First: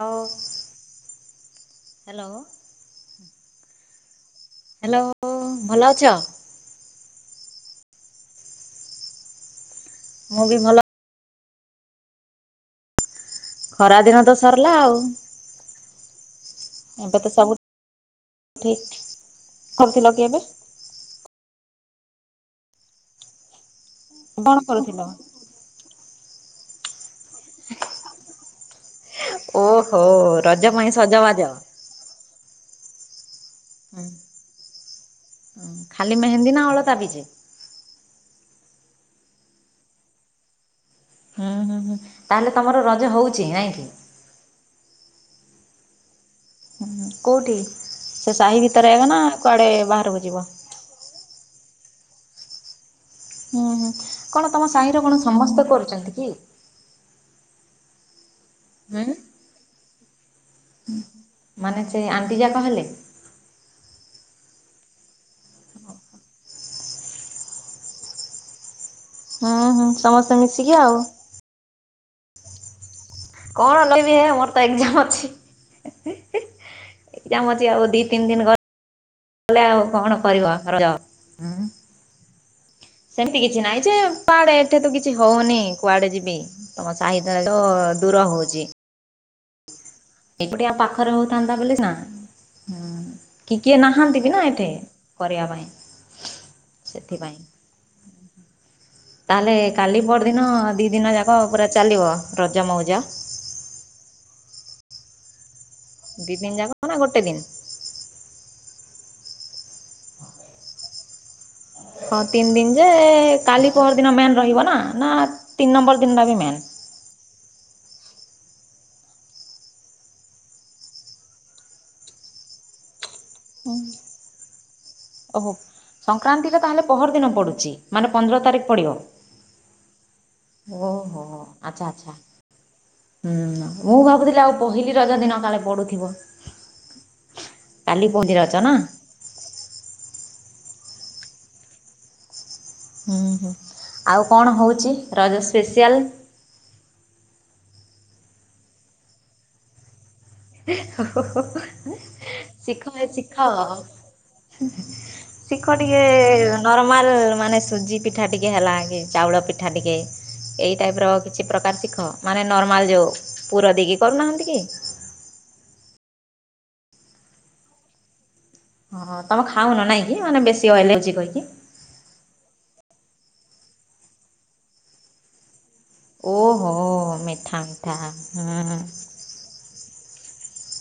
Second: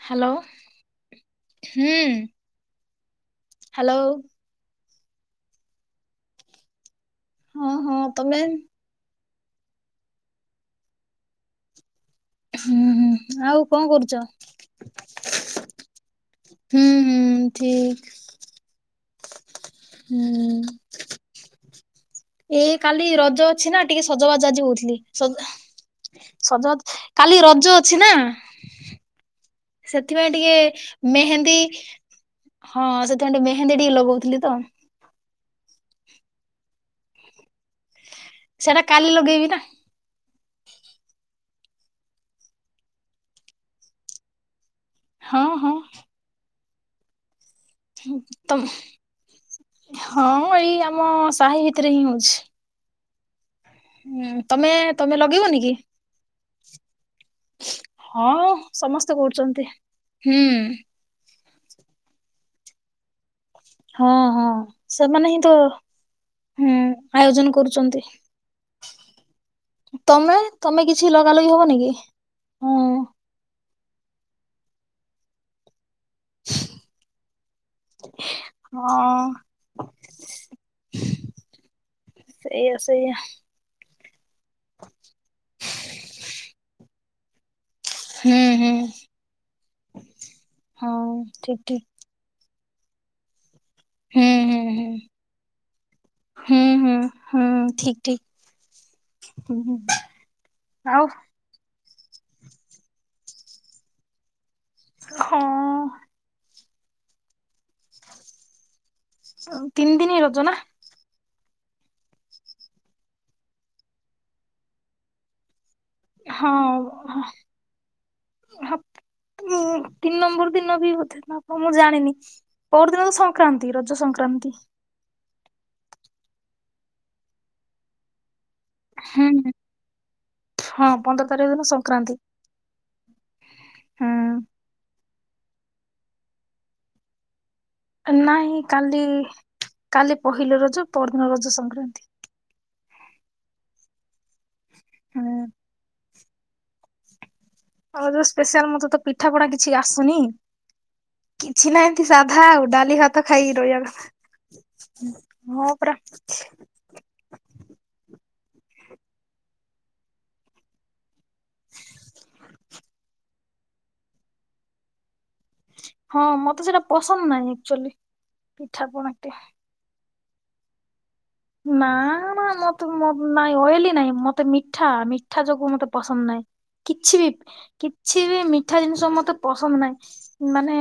ହଉ ହ୍ୟାଲୋ ହୁଁ। Hello. Hello. Hello ଭଲ ଅଛ। ହଁ ହଁ ତମେ? ମୁଁ ବି ଭଲ ହୁଁ ହୁଁ। ଆଉ କଣ ଖରା ଦିନ କରୁଛ ତ ସରିଲା ଆଉ ହୁଁ ହୁଁ ଠିକ ଠିକି [unintelligible] ଏବେ ଏଇ କାଲି ରଜ ଅଛି ନା ଟିକେ ସଜବାଜ କଣ ଆଜି ହଉଥିଲି କରୁଥିଲ? ସଜ ସଜବାଜ। କାଲି ରଜ ଅଛି ନା ଓହୋ ସେଥିପାଇଁ ଟିକେ ରଜ ପାଇଁ ସଜବାଜ ମେହେନ୍ଦୀ ହୁଁ ହଁ ସେଥିପାଇଁ ଟିକେ ମେହେନ୍ଦୀ ଟିକେ ଲଗଉଥିଲି ତ। ହଁ ଖାଲି ମେହେନ୍ଦୀ ନା ଅଳତା ବିି ସେଇଟା କାଲି ଲଗେଇବି ନା। ହୁଁ ହୁଁ ହୁଁ ତାହେଲେ ତମର ରଜ ହଉଛି ନାଇଁ। ହଁ ହଁ। ହୁଁ କୋଉଠି। ହୁଁ ସେ ସାହି ତମ୍ ଭିତରେ ଏବେ ନା କୁଆଡେ ବାହାରକୁ ଯିବ? ହଁ ଏଇ ଆମ ସାହି ଭିତରେ ହିଁ ହୋଉଛି। ହୁଁ ହୁଁ କଣ ତମେ ତମ ସାହିର ତମେ କଣ ଲଗେଇବନି ସମସ୍ତେ କି? କରୁଚନ୍ତି କି? ହଁ ହୁଁ ସମସ୍ତେ କରୁଚନ୍ତି ହୁଁ। ମାନେ ସେ ଆଣ୍ଟି ଯାକ ହେଲେ। ହଁ ହଁ ସେମାନେ ହିଁ ତ ହୁଁ ଆୟୋଜନ କରୁଚନ୍ତି। ହୁଁ ହୁଁ ସମସ୍ତେ ତମେ ମିଶିକି ତମେ ଆଉ କିଛି ଲଗା ଲଗି ହବନି କି ହଁ। କଣ ଲଗେଇବି ହେ ମୋର ତ ଏଗ୍ଜାମ୍ ଅଛି। ଏଗ୍ଜାମ୍ ଅଛି ଆଉ ଦି ତିନ ଗ ହଁ। ଲେ ଆଉ କଣ କରିବ ରଜ। ସେଇଆ ସେଇଆ ସେମିତି କିଛି ନାଇଁ ଯେ କୁଆଡେ ଏଠି ତ କିଛି ହଉନି କୁଆଡେ ଯିବି ତମ ଆଇଥାନ୍ତ ହୁଁ ହୁଁ। ଏକୁଟିଆ ପାଖରେ ହଁ ହୋଉଥାନ୍ତା ଠିକ ବୋଲି ଠିକ। ନାଁ କି କିଏ ନାହାନ୍ତି ହୁଁ ବି ନା ହୁଁ ଏଠି ହୁଁ କରିବା ପାଇଁ ହୁଁ ହୁଁ ସେଥିପାଇଁ। ହୁଁ ଠିକ ଠିକ ହୁଁ ତାହେଲେ ହୁଁ କାଲି ପରଦିନ ଦି ଆଉ ଦିନ ଯାକ ପୁରା ଚାଲିବ ରଜ ମୋଉଜ। ହଁ। ଦି ଦିନ୍ ଯାକ ନା ଗୋଟେ ଦିନ୍? ଆଉ ତିନ୍ ଦିନ୍ ରଜ ନା। ହଁ ତିନ୍ ଦିନ୍ ଯେ କାଲି ପହର୍ ଦିନ ମେନ୍ ରହିବ ନା ମେନ୍ ରହିବନା ତିନ୍ ନମ୍ବର୍ ଦିନଟା ବି ହଁ। ହଁ ତିନ୍ ନମ୍ବର୍ ଦିନ ବି ବୋଧେ ନବ ମୁଁ ଜାଣିନି। ପହର୍ଦିନ ତ ସଂକ୍ରାନ୍ତି ରଜ ସଂକ୍ରାନ୍ତି। ଓହୋ ସଂକ୍ରାନ୍ତି ଟା ତାହେଲେ ପହର୍ ଦିନ ପଡୁଛି। ମାନେ ପନ୍ଦର ତାରିଖ୍ ପଡ଼ିବ ହୁଁ ହଁ ଓହୋ ପନ୍ଦର ତାରିଖ ଦିନ ଆଚ୍ଛା ସଂକ୍ରାନ୍ତି ଆଚ୍ଛା। ହୁଁ ମୁଁ ହୁଁ। ଭାବୁଥିଲି ଆଉ ପହିଲି ରଜ ଦିନ କାଳେ ପଡୁଥିବ। ନାହିଁ କାଲି କାଲି ପହିଲି ରଜ ପର ଦିନ ରଜ ସଂକ୍ରାନ୍ତି। ହୁଁ ହୁଁ ଆଉ କଣ ହଉଛି ରଜ ହୁଁ। ସ୍ପେସିଆଲ୍? ଆଉ ଯୋଉ ସ୍ପେଶିଆଲ ମତେ ତ ପିଠା ପଣା କିଛି ଆସୁନି। କିଛି ନା ଏମ୍ତି ସାଧା ଆଉ ଶିଖ ଡାଲି ଏ ଭାତ ଶିଖ ଖାଇକି ରହିବା କଥା। ହଁ ଶିଖ ପରା ଟିକେ ନରମ୍ ମାଲ୍ ମାନେ ସୁଜି ପିଠା ଟିକେ ହେଲା କି ଚାଉଳ ପିଠା ଟିକେ ଏଇ ଟାଇପ ର ଛି ପ୍ରକାର ଶିଖ ମାନେ ନର୍ମାଲ୍ ଯୋଉ ପୁର ଦେଇକି କରୁନାହାନ୍ତି କି। ହଁ ମତେ ସେଇଟା ପସନ୍ଦ୍ ନାହିଁ ଆକ୍ଚୁଆଲି। ପିଠା ପଣା ହଁ ଟେ ତମେ ଖାଉନ ନାଇଁ କି ମାନେ ବେଶୀ ଏଲର୍ଜି କହିକି? ନାଁ ନାଁ ମତେ ମ ନାଇଁ ଅଏଲି ନାଇଁ ମତେ ମିଠା ମି ଠା ଯୋଗୁ ମତେ ପସନ୍ଦ୍ ନାହିଁ ଓହୋ କିଛି ବି ମିଠା ମିଠା କିଛି ବି ହୁଁ। ମିଠା ଜିନିଷ ମତେ ପସନ୍ଦ୍ ନାହିଁ ମାନେ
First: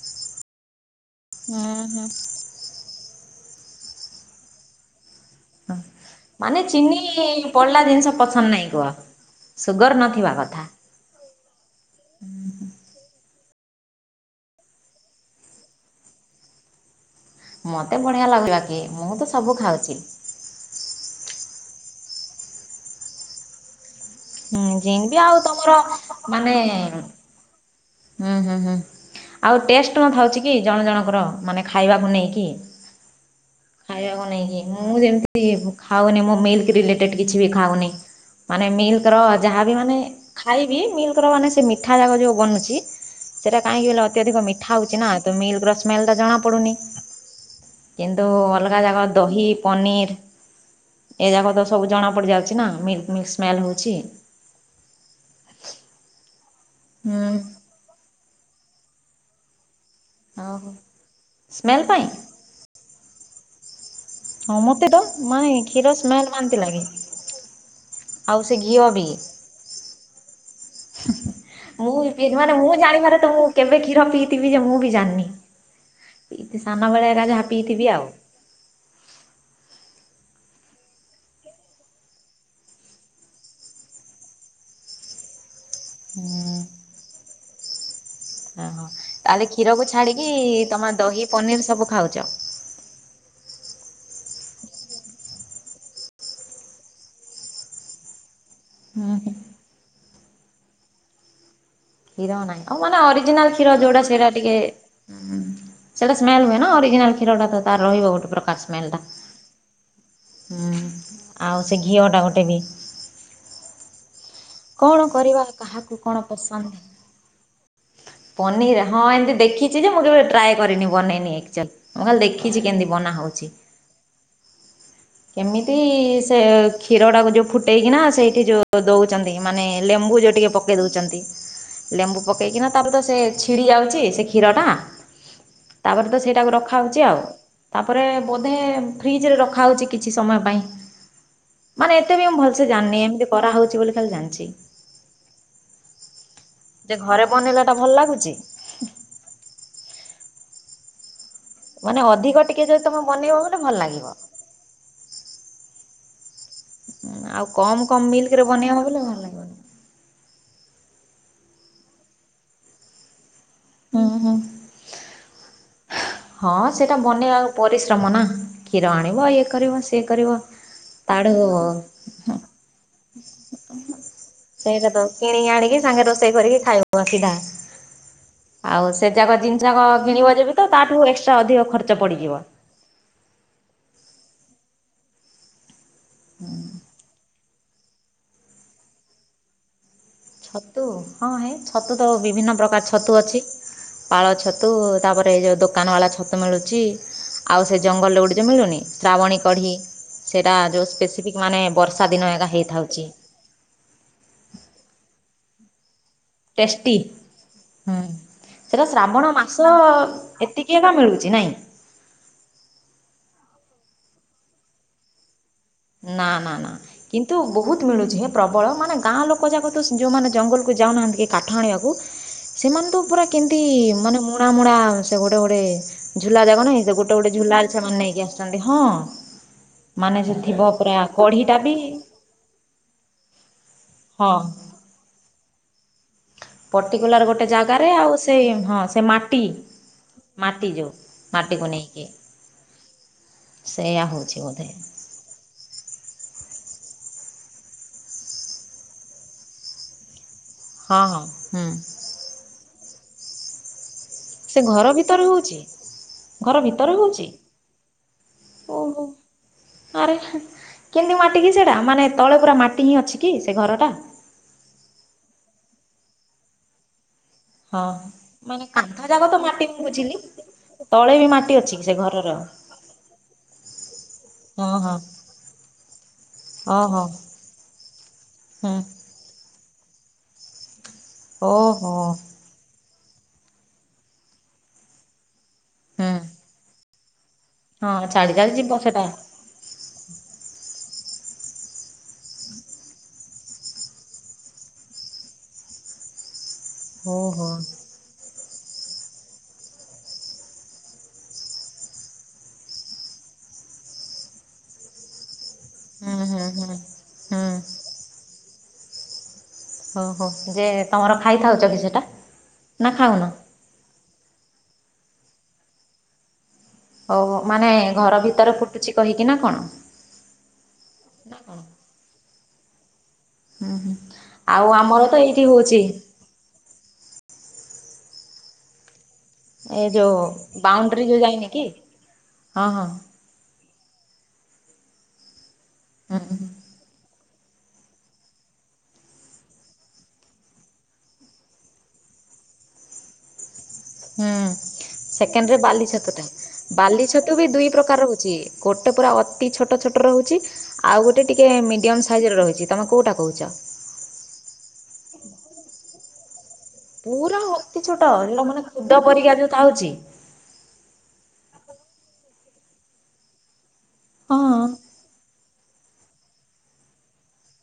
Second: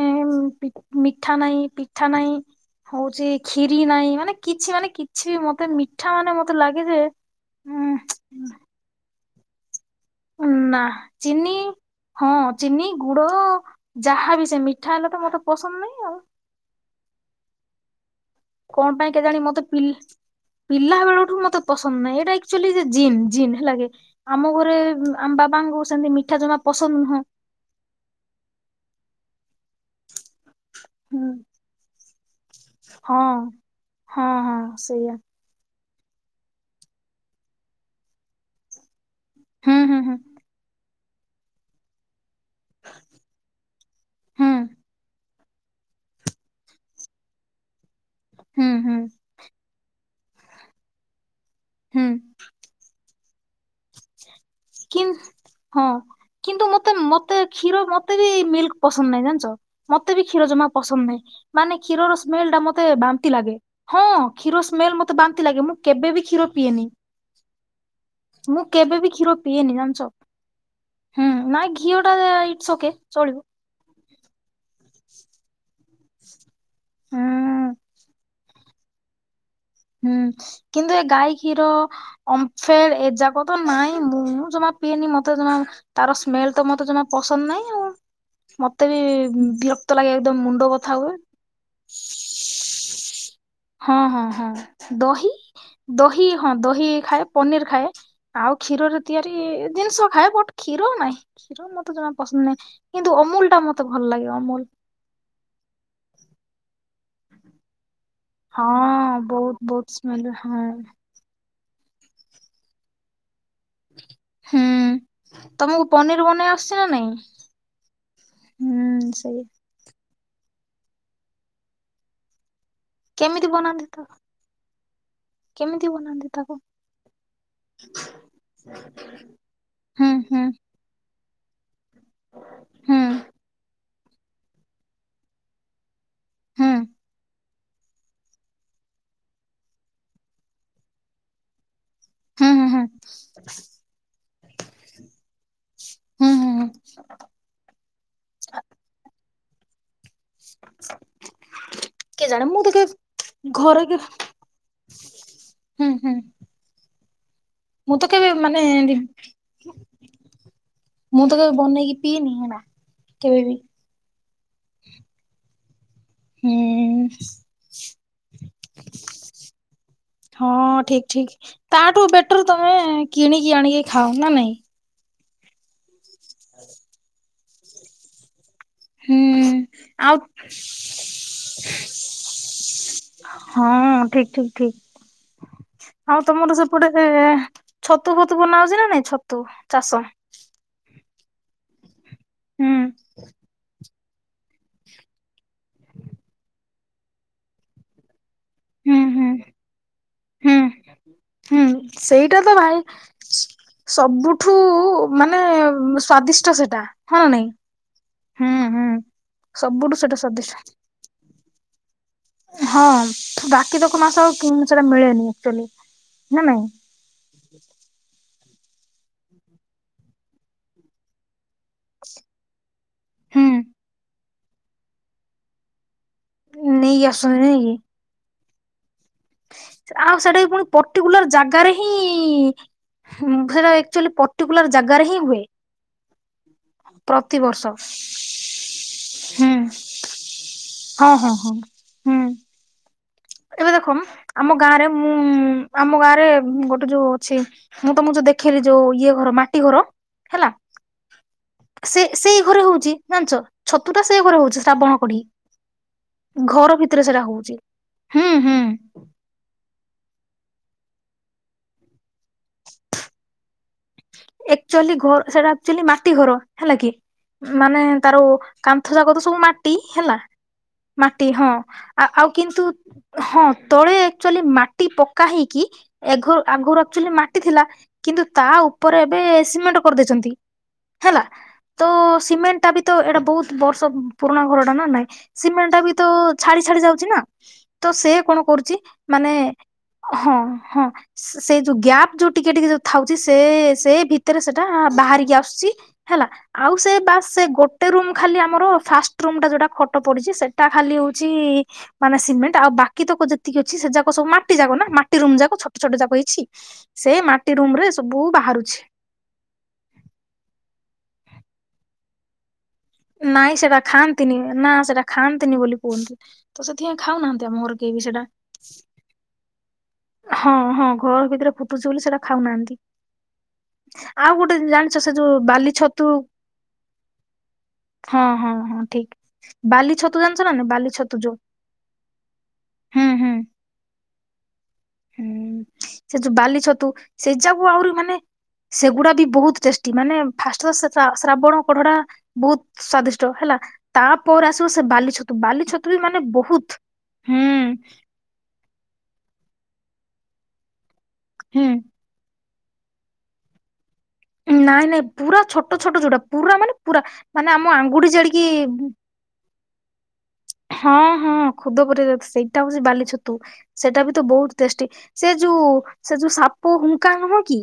ପି ମିଠା ନାଇଁ ହୁଁ ପିଠା ହୁଁ। ନାହିଁ। ହୋଉଚି କ୍ଷୀରି ନାହିଁ ମାନେ କିଛି ମାନେ କିଛି ବି ମ ମାନେ ଚିନି ପଡିଲା ଉଁ ଜିନ୍ଷ ପସନ୍ଦ୍ ନାହିଁ କୁହ ସୁଗର୍ ନ ଉ ନା ଚିନି ହଁ ଚିନି ଗୁଡ ଯାହାବି ସେ ମିଠା ହେଲେ ତ ମତେ ପସନ୍ଦ୍ ନାଇଁ ଆଉ। ମତେ ବଢିଆ ଲାଗିବା କଣ ପାଇଁ କେଜାଣି ମତେ ପିଲା ପିଲା ବେଳଠୁ ମତେ ପସନ୍ଦ୍ ନାହିଁ ଏଇଟା ଆକ୍ଚୁଲି ଜିମ୍ ଜିନ୍ ହେଲା କି। ଆମ ହୁଁ ଘରେ ଜିନ୍ ବି ଆମ ଆଉ ତମର ବାବାଙ୍କୁ ସେମିତି ମିଠା ମାନେ ଜମା ପସନ୍ଦ ନୁହଁ। ହୁଁ ହୁଁ ହୁଁ ଆଉ ଟେଷ୍ଟ [unintelligible] ଥାଉଛି କି ଜଣ ଜଣଙ୍କର ହୁଁ ମାନେ ଖାଇବାକୁ ନେଇକି। ହଁ ଖାଇବାକୁ ହଁ ହଁ ନେଇକି ମୁଁ ସେଇଆ ଯେମତି ଖାଉନି ମୋ ମିଲ୍କ ରିଲେଟେଡ କିଛି ବି ଖାଉନି। ମାନେ ମିଲ୍କର ଯାହାବି ହୁଁ ମାନେ ହୁଁ ହୁଁ ଖାଇବି ମିଲ୍କର ମାନେ ସେ ମିଠା ଯାକ ଯୋଉ ବନୁଛି। ସେଟା କାହିଁକି ବଲେ ଅତ୍ୟଧିକ ହୁଁ ମିଠା ହଉଛି ନା ତ ମିଲ୍କର ସ୍ମେଲ ଟା ଜଣା ପଡୁନି। କିନ୍ତୁ ହୁଁ ଅଲଗା ହୁଁ ଯାକ ଦହି ପନିର୍। ଏଯାକ ତ ସବୁ ହୁଁ ଜଣା ପଡି ଯାଉଛି ନା ମିଲ୍କ ମିଲ୍କ ସ୍ମେଲ ହଉଛି। କି ହଁ କିନ୍ତୁ ମତେ ହୁଁ ମତେ କ୍ଷୀର ମତେ ବି ମିଲ୍କ ପସନ୍ଦ ନାହିଁ ଜାଣିଛ ମତେ ବି କ୍ଷୀର ଜମା ଓହୋ ପସନ୍ଦ ନାହିଁ ମାନେ ସ୍ମେଲ୍ ପାଇଁ କ୍ଷୀରର ସ୍ମେ ସ୍ମେଲ ଟା ମତେ ବାନ୍ତି ଲାଗେ। ହଁ ହଁ କ୍ଷୀର ମୋତେ ତ ସ୍ମେଲ ମତେ ବାନ୍ତି ମାନେ ଲାଗେ ମୁଁ କ୍ଷୀର କେବେବି ସ୍ମେଲ୍ କ୍ଷୀର ବାନ୍ତି ଲାଗେ ପିଏନି। ଆଉ ସେ ମୁଁ ଘିଅ ବି କେବେବି କ୍ଷୀର ପିଏନି ଜାଣିଛ। ହୁଁ ନାଇଁ ମୁଁ ଘିଅ ଟା ମାନେ ମୁଁ ଇଟ୍ସ୍ ଓକେ ଜାଣିବାରେ ତ ମୁଁ ଚଳିବ। କେବେ କ୍ଷୀର ପିଇଥିବି ଯେ ମୁଁ ବି ଜାଣିନି ସାନବେଳେ ହୁଁ ଏକା ଯାହା ପିଇଥିବି ଆଉ। ହୁଁ କିନ୍ତୁ ଏ ଗାଈ କ୍ଷୀର। ଅମ୍ଫେଡ ଏଯାକ ତ ନାଇଁ ମୁଁ ଜମା ପିଏନି ମତେ ଜମା ତାର ହୁଁ ସ୍ମେଲ ତ ମତେ ଜମା ପସନ୍ଦ ନାହିଁ ଆଉ। ଓହୋ ମତେ ବି ତାହେଲେ କ୍ଷୀରକୁ ବିରକ୍ତ ଲାଗେ ଛାଡିକି ଏକଦମ ମୁଣ୍ଡ ତମେ ବଥା ହୁଏ। ଦହି ପନିର ସବୁ ଖାଉଛ? [unintelligible] ହଁ ହଁ ହଁ ଦହି ଦହି ହଁ ଦହି ଖାଏ ପନିର ଖାଏ। ଆଉ କ୍ଷୀରରେ ହୁଁ ହୁଁ ତିଆରି ଜିନିଷ ଖାଏ ବଟ କ୍ଷୀର ନାହିଁ। କ୍ଷୀର ମତେ ଜମା କ୍ଷୀର ପସନ୍ଦ ନାହିଁ ଆଉ ମାନେ କିନ୍ତୁ ଅମୁଲ ଟା ମତେ ଭଲ ଲାଗେ ଅମୁଲ। ହୁଁ ସେଇଟା ସ୍ମେଲ ହୁଏ ନା ଅରିଜିନାଲ କ୍ଷୀରଟା ତାର ରହିବ ଗୋଟେ ପ୍ରକାର। ହଁ ବହୁତ ବହୁତ ସ୍ମ ହଁ ଆଉ ସେ ଘିଅଟା ଗୋଟେ ବି। ହୁଁ କଣ କରିବା ତମକୁ କାହାକୁ କଣ ପନିର ବନେଇ ଆସୁଛି ପସନ୍ଦ ନା ନାଇଁ? ପନିର ହଁ ହୁଁ ଏମିତି ସେଇ ଦେଖି ଦେଖିଛି ଯେ ମୁଁ କେବେ ଟ୍ରାଏ କରିନି ବନେଇନି [unintelligible] ମୁଁ ଖାଲି ଦେଖିଛି କେମିତି ବନା କେମିତି ହଉଛି। ବନାନ୍ତି ତ କେମିତି ବନାନ୍ତି ସେ ତାକୁ କ୍ଷୀରଟାକୁ ଯୋଉ ଫୁଟେଇକିନା ସେଇଠି ଯୋଉ ଦଉଛି। [unintelligible] ମାନ ହୁଁ ଲେମ୍ବୁ ଯୋଉ ହୁଁ ଟିକେ ପକେଇ ଦଉଛନ୍ତି। ଲେମ୍ବୁ ପକେଇକିନା ତାପରେ ହୁଁ ତ ସେ ଛିଡ଼ି ଯାଉଛି ସେ କ୍ଷୀରଟା। ତାପରେ ତ ସେଇଟାକୁ ହୁଁ ରଖାହଉଛି ଆଉ। ତାପରେ ବୋଧେ ଫ୍ରିଜ ରେ ରଖାହଉଛି କିଛି ସମୟ ପାଇଁ। ମାନେ ଏତେ ବି ମୁଁ ହୁଁ ଭଲସେ ହୁଁ ହୁଁ ଜାଣିନି ଏମିତି କରାହଉଛି ବୋଲି ଖାଲି ଜାଣିଛି। ହୁଁ ହୁଁ ହୁଁ ଯେ ଘରେ ବନେଇଲା ଟା ଭଲ ଲାଗୁଛି। ମାନେ କେ ଅଧିକ ଜାଣେ ଟିକେ ମୁଁ ତ ଯଦି ତୁମେ ବନେଇବ କେବେ ବୋଲେ ଭଲ ଘରେ କି ଲାଗିବ ହୁଁ ହୁଁ ହୁଁ ଆଉ କ ମୁଁ ତ କେବେ ମାନେ ମୁଁ ତ କେବେ ବନେଇକି ପିଇନି ହେନା କେବେ ବି। ହଁ ହଁ ହଁ ସେଇଟା ହୁଁ ବନେଇବା ପରିଶ୍ରମ ନା କ୍ଷୀର ଆଣିବ ଇଏ କରିବ ସିଏ କରିବ। ହଁ ଠିକ ତାଠୁ ଠିକ ତାଠୁ ବେଟର ତମେ କିଣିକି ଆଣିକି ଖାଅ ନା ନାଇଁ। ସେଇଟା ତ କିଣିକି ଆଣିକି ସାଙ୍ଗେ ରୋଷେଇ କରିକି ଖାଇବ ସିଧା। ଆଉ ସେ ଯାକ ହୁଁ ଜିନିଷ ଯାକ ଆଉ କିଣିବ ଯଦି ତ ତାଠୁ ଏକ୍ସଟ୍ରା ଅଧିକ ଖର୍ଚ୍ଚ ପଡିଯିବ। ହଁ ଠିକ୍ ଠିକ୍ ଠିକ୍। ଆଉ ତମର ସେପଟେ ଏ ଛତୁ ଫତୁ ବନା ହଉଛି ନା ନାଇଁ ଛତୁ ଚାଷ। ଛତୁ ହଁ ହେ ଛତୁ ତ ବିଭିନ୍ନ ହୁଁ ପ୍ରକାର ଛତୁ ଅଛି। ପାଳ ଛତୁ ତାପରେ ଏ ଯୋଉ ଦୋକାନ ବାଲା ଛତୁ ମିଳୁଛି ଆଉ ସେ ଜଙ୍ଗଲରେ ଗୁଟେ। ଯୋଉ ମିଳିନି ହୁଁ ହୁଁ ଶ୍ରାବଣୀ କଢ଼ି ସେଇଟା ହୁଁ। ଯୋଉ ସ୍ପେସିଫିକ୍ ହୁଁ ମାନେ ବର୍ଷା ଦିନ ସେଇଟା ଏକା ତ ହେଇ ଭାଇ ଥାଉଛି। ସବୁଠୁ ମାନେ ସ୍ଵାଦିଷ୍ଟ ସେଟା ଟେଷ୍ଟି। ହ ନାଇଁ। ହୁଁ ହୁଁ ସେଇଟା ହୁଁ। ଶ୍ରାବଣ ମାସ ସବୁଠୁ ସେଟା ସ୍ଵାଦିଷ୍ଟ ଏତିକି ଏକା ମିଳୁଛି ନାଇଁ। ହଁ ବାକି ତକ ମାସ ସେଇଟା ମିଳେନି ଆକ୍ଚୁଆଲି। ନା ନା ନା। କିନ୍ତୁ ବହୁତ ମିଳୁଛି ହେ ପ୍ରବଳ ମାନେ ଗାଁ ଲୋକ ଯାକ ତ ଯୋଉ ମାନେ ଜଙ୍ଗଲକୁ ଯାଉନାହାନ୍ତି କି କାଠ ହାଣିବାକୁ। ସେମାନେ ତ ପୁରା ହୁଁ। କେମତି ମାନେ ମୁଣା ମୁଣା ସେ ଗୋଟେ ଗୋଟେ। ଝୁଲା ଯାକ ନାଁଇ ସେ ନେଇକି ଗୋଟେ ଗୋଟେ ଆସୁଛନ୍ତି ନାଇଁ ଝୁଲା କି? ରେ ସେମାନେ ନେଇକି ଆସିଛନ୍ତି ହଁ। ଆଉ ମାନେ ସେଇଟା ସେ ବି ଥିବ ପୁଣି ପୁରା ପର୍ଟିକୁଲାର କଢିଟା ଜାଗାରେ ବି ହିଁ ହୁଁ ସେଇଟା। ଆକ୍ଚୁଆଲି ହଁ ପର୍ଟିକୁଲାର ଜାଗାରେ ହିଁ ହୁଏ। ପର୍ଟିକୁଲାର ଗୋଟେ ପ୍ରତିବର୍ଷ ଜାଗାରେ ଆଉ ସେ ହଁ ସେ ମାଟି। ମାଟି ଯୋଉ ହଁ ହଁ ହଁ ମାଟିକୁ ନେଇକି। ଏବେ ଦେଖମ୍ ସେଇଆ ହେଉଛି ଆମ ବୋଧେ ଗାଁରେ ମୁଁ ଆମ ଗାଁରେ ଗୋଟେ ଯୋଉ ଅଛି। ମୁଁ ତମକୁ ଯୋଉ ଦେଖେଇଲିି ଯୋଉ ଇଏ ଘର ମାଟି ଘର ହେଲା। ହଁ ହଁ ହୁଁ। ସେ ସେଇ ଘରେ ହଉଛି ଜାଣିଛ ଛତୁ ଟା ସେ ଘରେ ହଉଛି ଘର ଶ୍ରାବଣ କଡି। ଭିତରେ ହଉଛି ଘର ଭିତରେ ସେଇଟା ହଉଛି ହୁଁ ହୁଁ। ଓହୋ। ଆରେ କେମିତି ମାଟ କିି ସେଇଟା ମାନେ ତଳେ ପୁରା ମାଟି ହିଁ ଅଛି କି ସେ ଘରଟା। ଏକ୍ଚୁଆଲି ଘର ସେଟା ଆକ୍ଚୁଆଲି ମାଟି ଘର ହେଲା କି। ମାନେ ହଁ ତାରୋ କାନ୍ଥ ଯାକ ତ ସବୁ ମାଟି ହେଲା। ତଳେ ମାଟି ବି ହଁ ଅଛି କି ସେ ଆଉ ଘରର? କିନ୍ତୁ ହଁ ତଳେ ଆକ୍ଚୁଆଲି ହଁ ମାଟି ହଁ ପକା ହେଇକି। ଏଘ ଉ ଆଗରୁ ଓହୋ ଆକ୍ଚୁଲି ମାଟି ଥିଲା କିନ୍ତୁ ତା ହୁଁ ଉପରେ। ଏବେ ସିମେଣ୍ଟ କରି ଦେଇଛନ୍ତି ହେଲା ତ ଓହୋ ସିମେଣ୍ଟ ଟା ବି। ତ ଏଇଟା ବହୁତ ବର୍ଷ ପୁରୁଣା ଘରଟା ନା ନାଇଁ ସିମେଣ୍ଟ ଟା ବି ତ ହୁଁ। ଛାଡି ଛାଡି ଯାଉଛି ନା। ତ ହଁ ସେ ଛାଡି କଣ ଛାଡି କରୁଛି ଯିବ ସେଟା ମାନେ। ହଁ ହଁ ସେ ସେ ଯୋଉ ଗ୍ୟାପ୍ ଯୋଉ ଟିକେ ଟିକେ ଯୋଉ ଥାଉଛି ସେ। ସେ ଭିତରେ ସେଇଟା ବାହାରିକି ଆସୁଛି ହେଲା ଆଉ ସେ ବାସ୍ ସେ ଓହୋ ଗୋ ଗୋଟେ ରୁମ୍ ଖାଲି ଆମର ଫାଷ୍ଟ ରୁମ୍ଟା ଯୋଉ ଟା ଖଟ ପଡ଼ିଛି ସେଟା ଖାଲି ହଉଛି। ମାନେ ସିମେଣ୍ଟ ଆଉ ବାକି ତକ ଯେତିକି ଅଛି ସେ ଯା କ ସବୁ ମାଟି ଯାକ ନା ମାଟି ରୁମ ଯାକ ଛୋ ଟ ଛୋଟ ହୁଁ ଯାକ ହୁଁ ହେଇଛି ହୁଁ। ସେ ହୁଁ ମାଟି ରୁମ ରେ ସବୁ ବାହାରୁଛି। ଓ ହୋ ଯେ ତମର ଖାଇ ଥାଉଛ କି ସେଟା। ନା ଖାଉନ ନାଇଁ ସେଟା ଖାଆନ୍ତିନି ନା ସେଟା ଖାଆନ୍ତିନି ବୋଲି କୁହନ୍ତି। ତ ସେଥିପାଇଁ ଓହୋ ଖାଉନାହାନ୍ତି ଆମ ମାନେ ଘର କେହି ବି ସେଇଟା। ଭିତରେ ଫୁଟୁଛି କହିକି ନା କଣ? ହଁ ହଁ ଘର ନା ଭିତରେ କଣ? ଫୁଟୁଛି ବୋଲି ସେଟା ଖାଉନାହାନ୍ତି। ହୁଁ ହୁଁ ଆଉ ଗୋଟେ ଆମର ଜାଣିଛ ସେ ତ ଯୋଉ ଏଇଠି ବାଲି ହଉଛି ଛତୁ। ହଁ ହଁ ହଁ ଠିକ୍। ଏ ବାଲି ଯୋଉ ଛତୁ ଜାଣିଛ ନା ନାଇଁ ବାଲି ବାଉଣ୍ଡ୍ରି ଛତୁ ଯୋଉ ଯାଇନି କି ହଁ ହଁ ହୁଁ ହୁଁ। ହୁଁ ସେ ହୁଁ ଯୋଉ ବାଲି ଛତୁ ସେ ଯାକୁୁ ଆହୁରି ମାନେ। ସେଗୁଡା ବି ବହୁତ ଟେଷ୍ଟି ମାନେ ଫାଷ୍ଟ ତ ଶ ଶ୍ରା ଶ୍ରାବଣ କଢଡା ବହୁତ୍ ସ୍ଵାଦିଷ୍ଟ ହେଲା। ହୁଁ ତାପରେ ଆସିବ ସେ ବାଲି ଛତୁ ସେକେଣ୍ଡରେ ବାଲି ଛତୁ ରେ ଛତୁଟା ମାନେ ବହୁତ୍ ବାଲି ଛତୁ ବି ହୁଁ ଦୁଇ ପ୍ରକାର ଗୋଟେ ପୁରା ଅତି ଛୋଟ ଛୋଟ ରହୁଛି। ଆଉ ଗୋଟେ ଟିକେ ହୁଁ ମିଡିମ୍ ସାଇଜରେ ରହିଛି, ତମେ କେଉଁଟା କହୁଛ? ନାଇଁ ନାଇଁ ପୁରା ଛୋଟ ଛୋଟ ଯୋଉଟା, ପୁରା ମାନେ ପୁରା ମାନେ ଆମ ଅତି ଛୋଟ, ଆଙ୍ଗୁଠି ଜାଡିକି ହେରା ମାନେ କୁଦ ପରିକା ଯୋଉ ତାଉଚି। ହଁ ହଁ ଖୁଦ ପରି ଦୁସେ ସେଇଟା ହଉଛି ବାଲି ଛତୁ, ସେଇଟା ବିତ ହଁ ବହୁତ ଟେଷ୍ଟି। ହଁ ସେ ଯୋଉ ସେ ଯୋଉ ସାପ ହୁଙ୍କା ନୁହଁ କି?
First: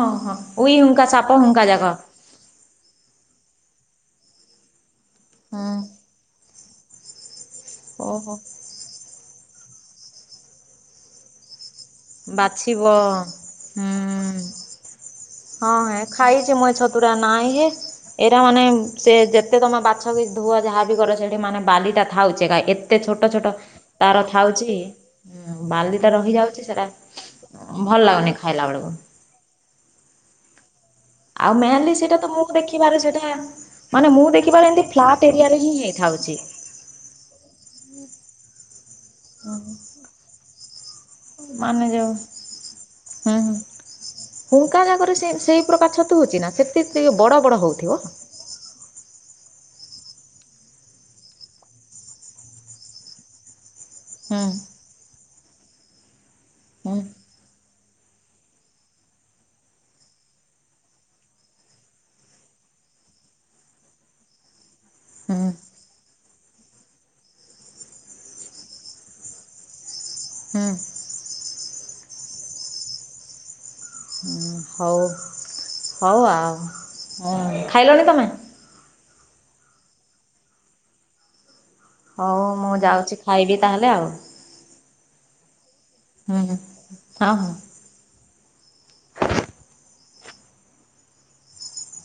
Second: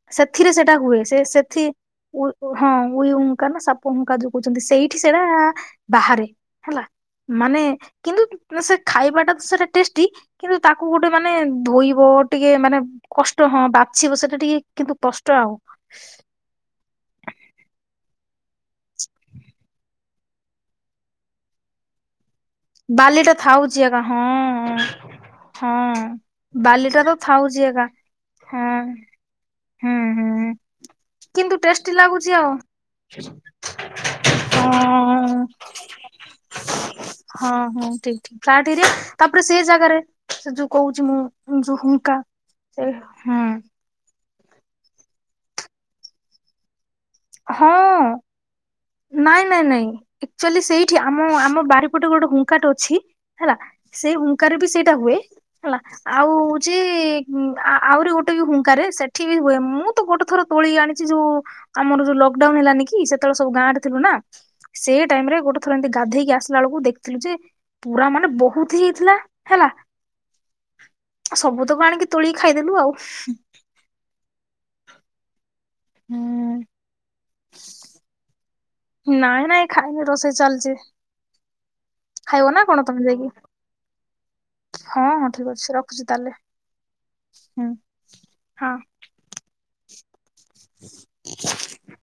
ହଁ ହଁ ସେଥିରେ ସେଟା ଉଇ ହୁଏ, ହୁଙ୍କା ସେ ସାପ ସେଥି ହୁଙ୍କା ଯାକ ଉ ହଁ ଉଇ ହୁଙ୍କା ନା ସାପ ହଙ୍କା ଯୋଉ କହୁଛନ୍ତି, ସେଇଠି ସେଇଟା ହୁଁ ବାହାରେ ହେଲା। ମାନେ ଓହୋ କିନ୍ତୁ ସେ ଖାଇବାଟା ତ ସେଟା ଟେଷ୍ଟି କିନ୍ତୁ ତାକୁ ଗୋଟେ ମାନେ ଧୋଇ ବ ଟିକେ ମାନେ ବାଛିବ କଷ୍ଟ ହଁ, ବାଛିବ ସେଟା ହୁଁ ଟିକେ କିନ୍ତୁ କଷ୍ଟ ଆଉ କି ମ ଛତୁରା ନାଇଁ ହେ ଏଇରା ମାନେ ସେ ଯେତେ ତମ ବାଛ ବି ଧୁଆ ଯାହାବି କର ସେଠି ମାନେ ବାଲିଟା ଥାଉଛେ କାଏ ଏତେ ଛୋଟ ବାଲିଟା ଛୋଟ ଥାଉଛି ଏକା ହଁ ତାର ଥାଉଛିଁ ହଁ ବାଲିଟା ରହିଯାଉଛି ସେରା ବାଲିଟା ତ ଥାଉଛି ଏକା ଭଲ ଲାଗୁନି ହଁ ଖାଇଲା ବେଳକୁ। ହୁଁ ହୁଁ। କିନ୍ତୁ ଆଉ ଟେଷ୍ଟି ମେନଲି ସେଇଟା ତ ଲାଗୁଛି ମୁଁ ଆଉ ଦେଖିବାରେ ସେଇଟା ମାନେ ମୁଁ ଦେଖିାବାରେ ଏମିତି ହଁ ଫ୍ଲାଟ୍ ଏରିଆରେ ହିଁ ହେଇଥାଉଛି। ହଁ ହଁ ଠିକ ଠିକ ଫ୍ଲାଟ ଏରିଆ, ତାପରେ ସେ ଜାଗାରେ ସେ ଯୋଉ କହୁଛି ମୁଁ ଯୋଉ ହୁଙ୍କା ସେ ହୁଁ ହୁଙ୍କା ଜାଗରେ ସେଇ ସେଇ ପ୍ରକାର ଛତୁ ହଉଛି ନା, ସେ ଟିକିଏ ବଡ଼ ବଡ଼ ହଁ ହଉଥିବ ନାଇଁ ନାଇଁ ନାଇଁ। ଆଚୁଆଲି ସେଇଠି ଆମ, ଆମ ବାରିପଟେ ଗୋଟେ ହୁଙ୍କାଟେ ଅଛି। ହେଲା, ସେଇ ହୁଁ ହୁଙ୍କାରେ ବି ସେଇଟା ହୁଏ ହେଲା। ଆଉ ହଉଚି ହୁଁ ଆହୁରି ଗୋଟେ ବି ହୁଙ୍କାରେ ସେଠି ବି ହୁଏ। ମୁଁ ତ ଗୋଟେ ଥର ତୋଳି ଆଣିଛି ଯୋଉ ଆମର ଯୋଉ ଲକ୍ ଡାଉନ୍ ହେଲାନି କି, ସେତେବେଳେ ସବୁ ଗାଁରେ ଥିଲୁ ନା। ସେଇ ଟାଇମ ରେ ଗୋଟେ ହୁଁ ଥର ଏମତି ଗାଧେଇକି ଆସିଲା ବେଳକୁ ଦେଖିଥିଲୁ ଯେ ପୁରା ମାନେ ବହୁତ ହେଇଥିଲା ହେଲା। ସବୁ ତକ ଆଣିକି ତୋଳିକି ଖାଇଦେଲୁ ଆଉ। ହୁଁ ହଉ ହଉ ଆଉ ହୁଁ ହ, ଖାଇଲଣି ତମେ? ନାଇଁ ନାଇଁ ଖାଇନି ରୋଷେଇ ଚାଲଛି। ହଉ ମୁଁ ଯାଉଛି ଯାଇକି? ଖାଇବି ତାହେଲେ ଆଉ। ହଁ ହଁ ଠିକ ଅଛି ରଖୁଛି ତାହେଲେ, ହୁଁ ହଁ ହଁ ହୁଁ ହଁ [inaudible]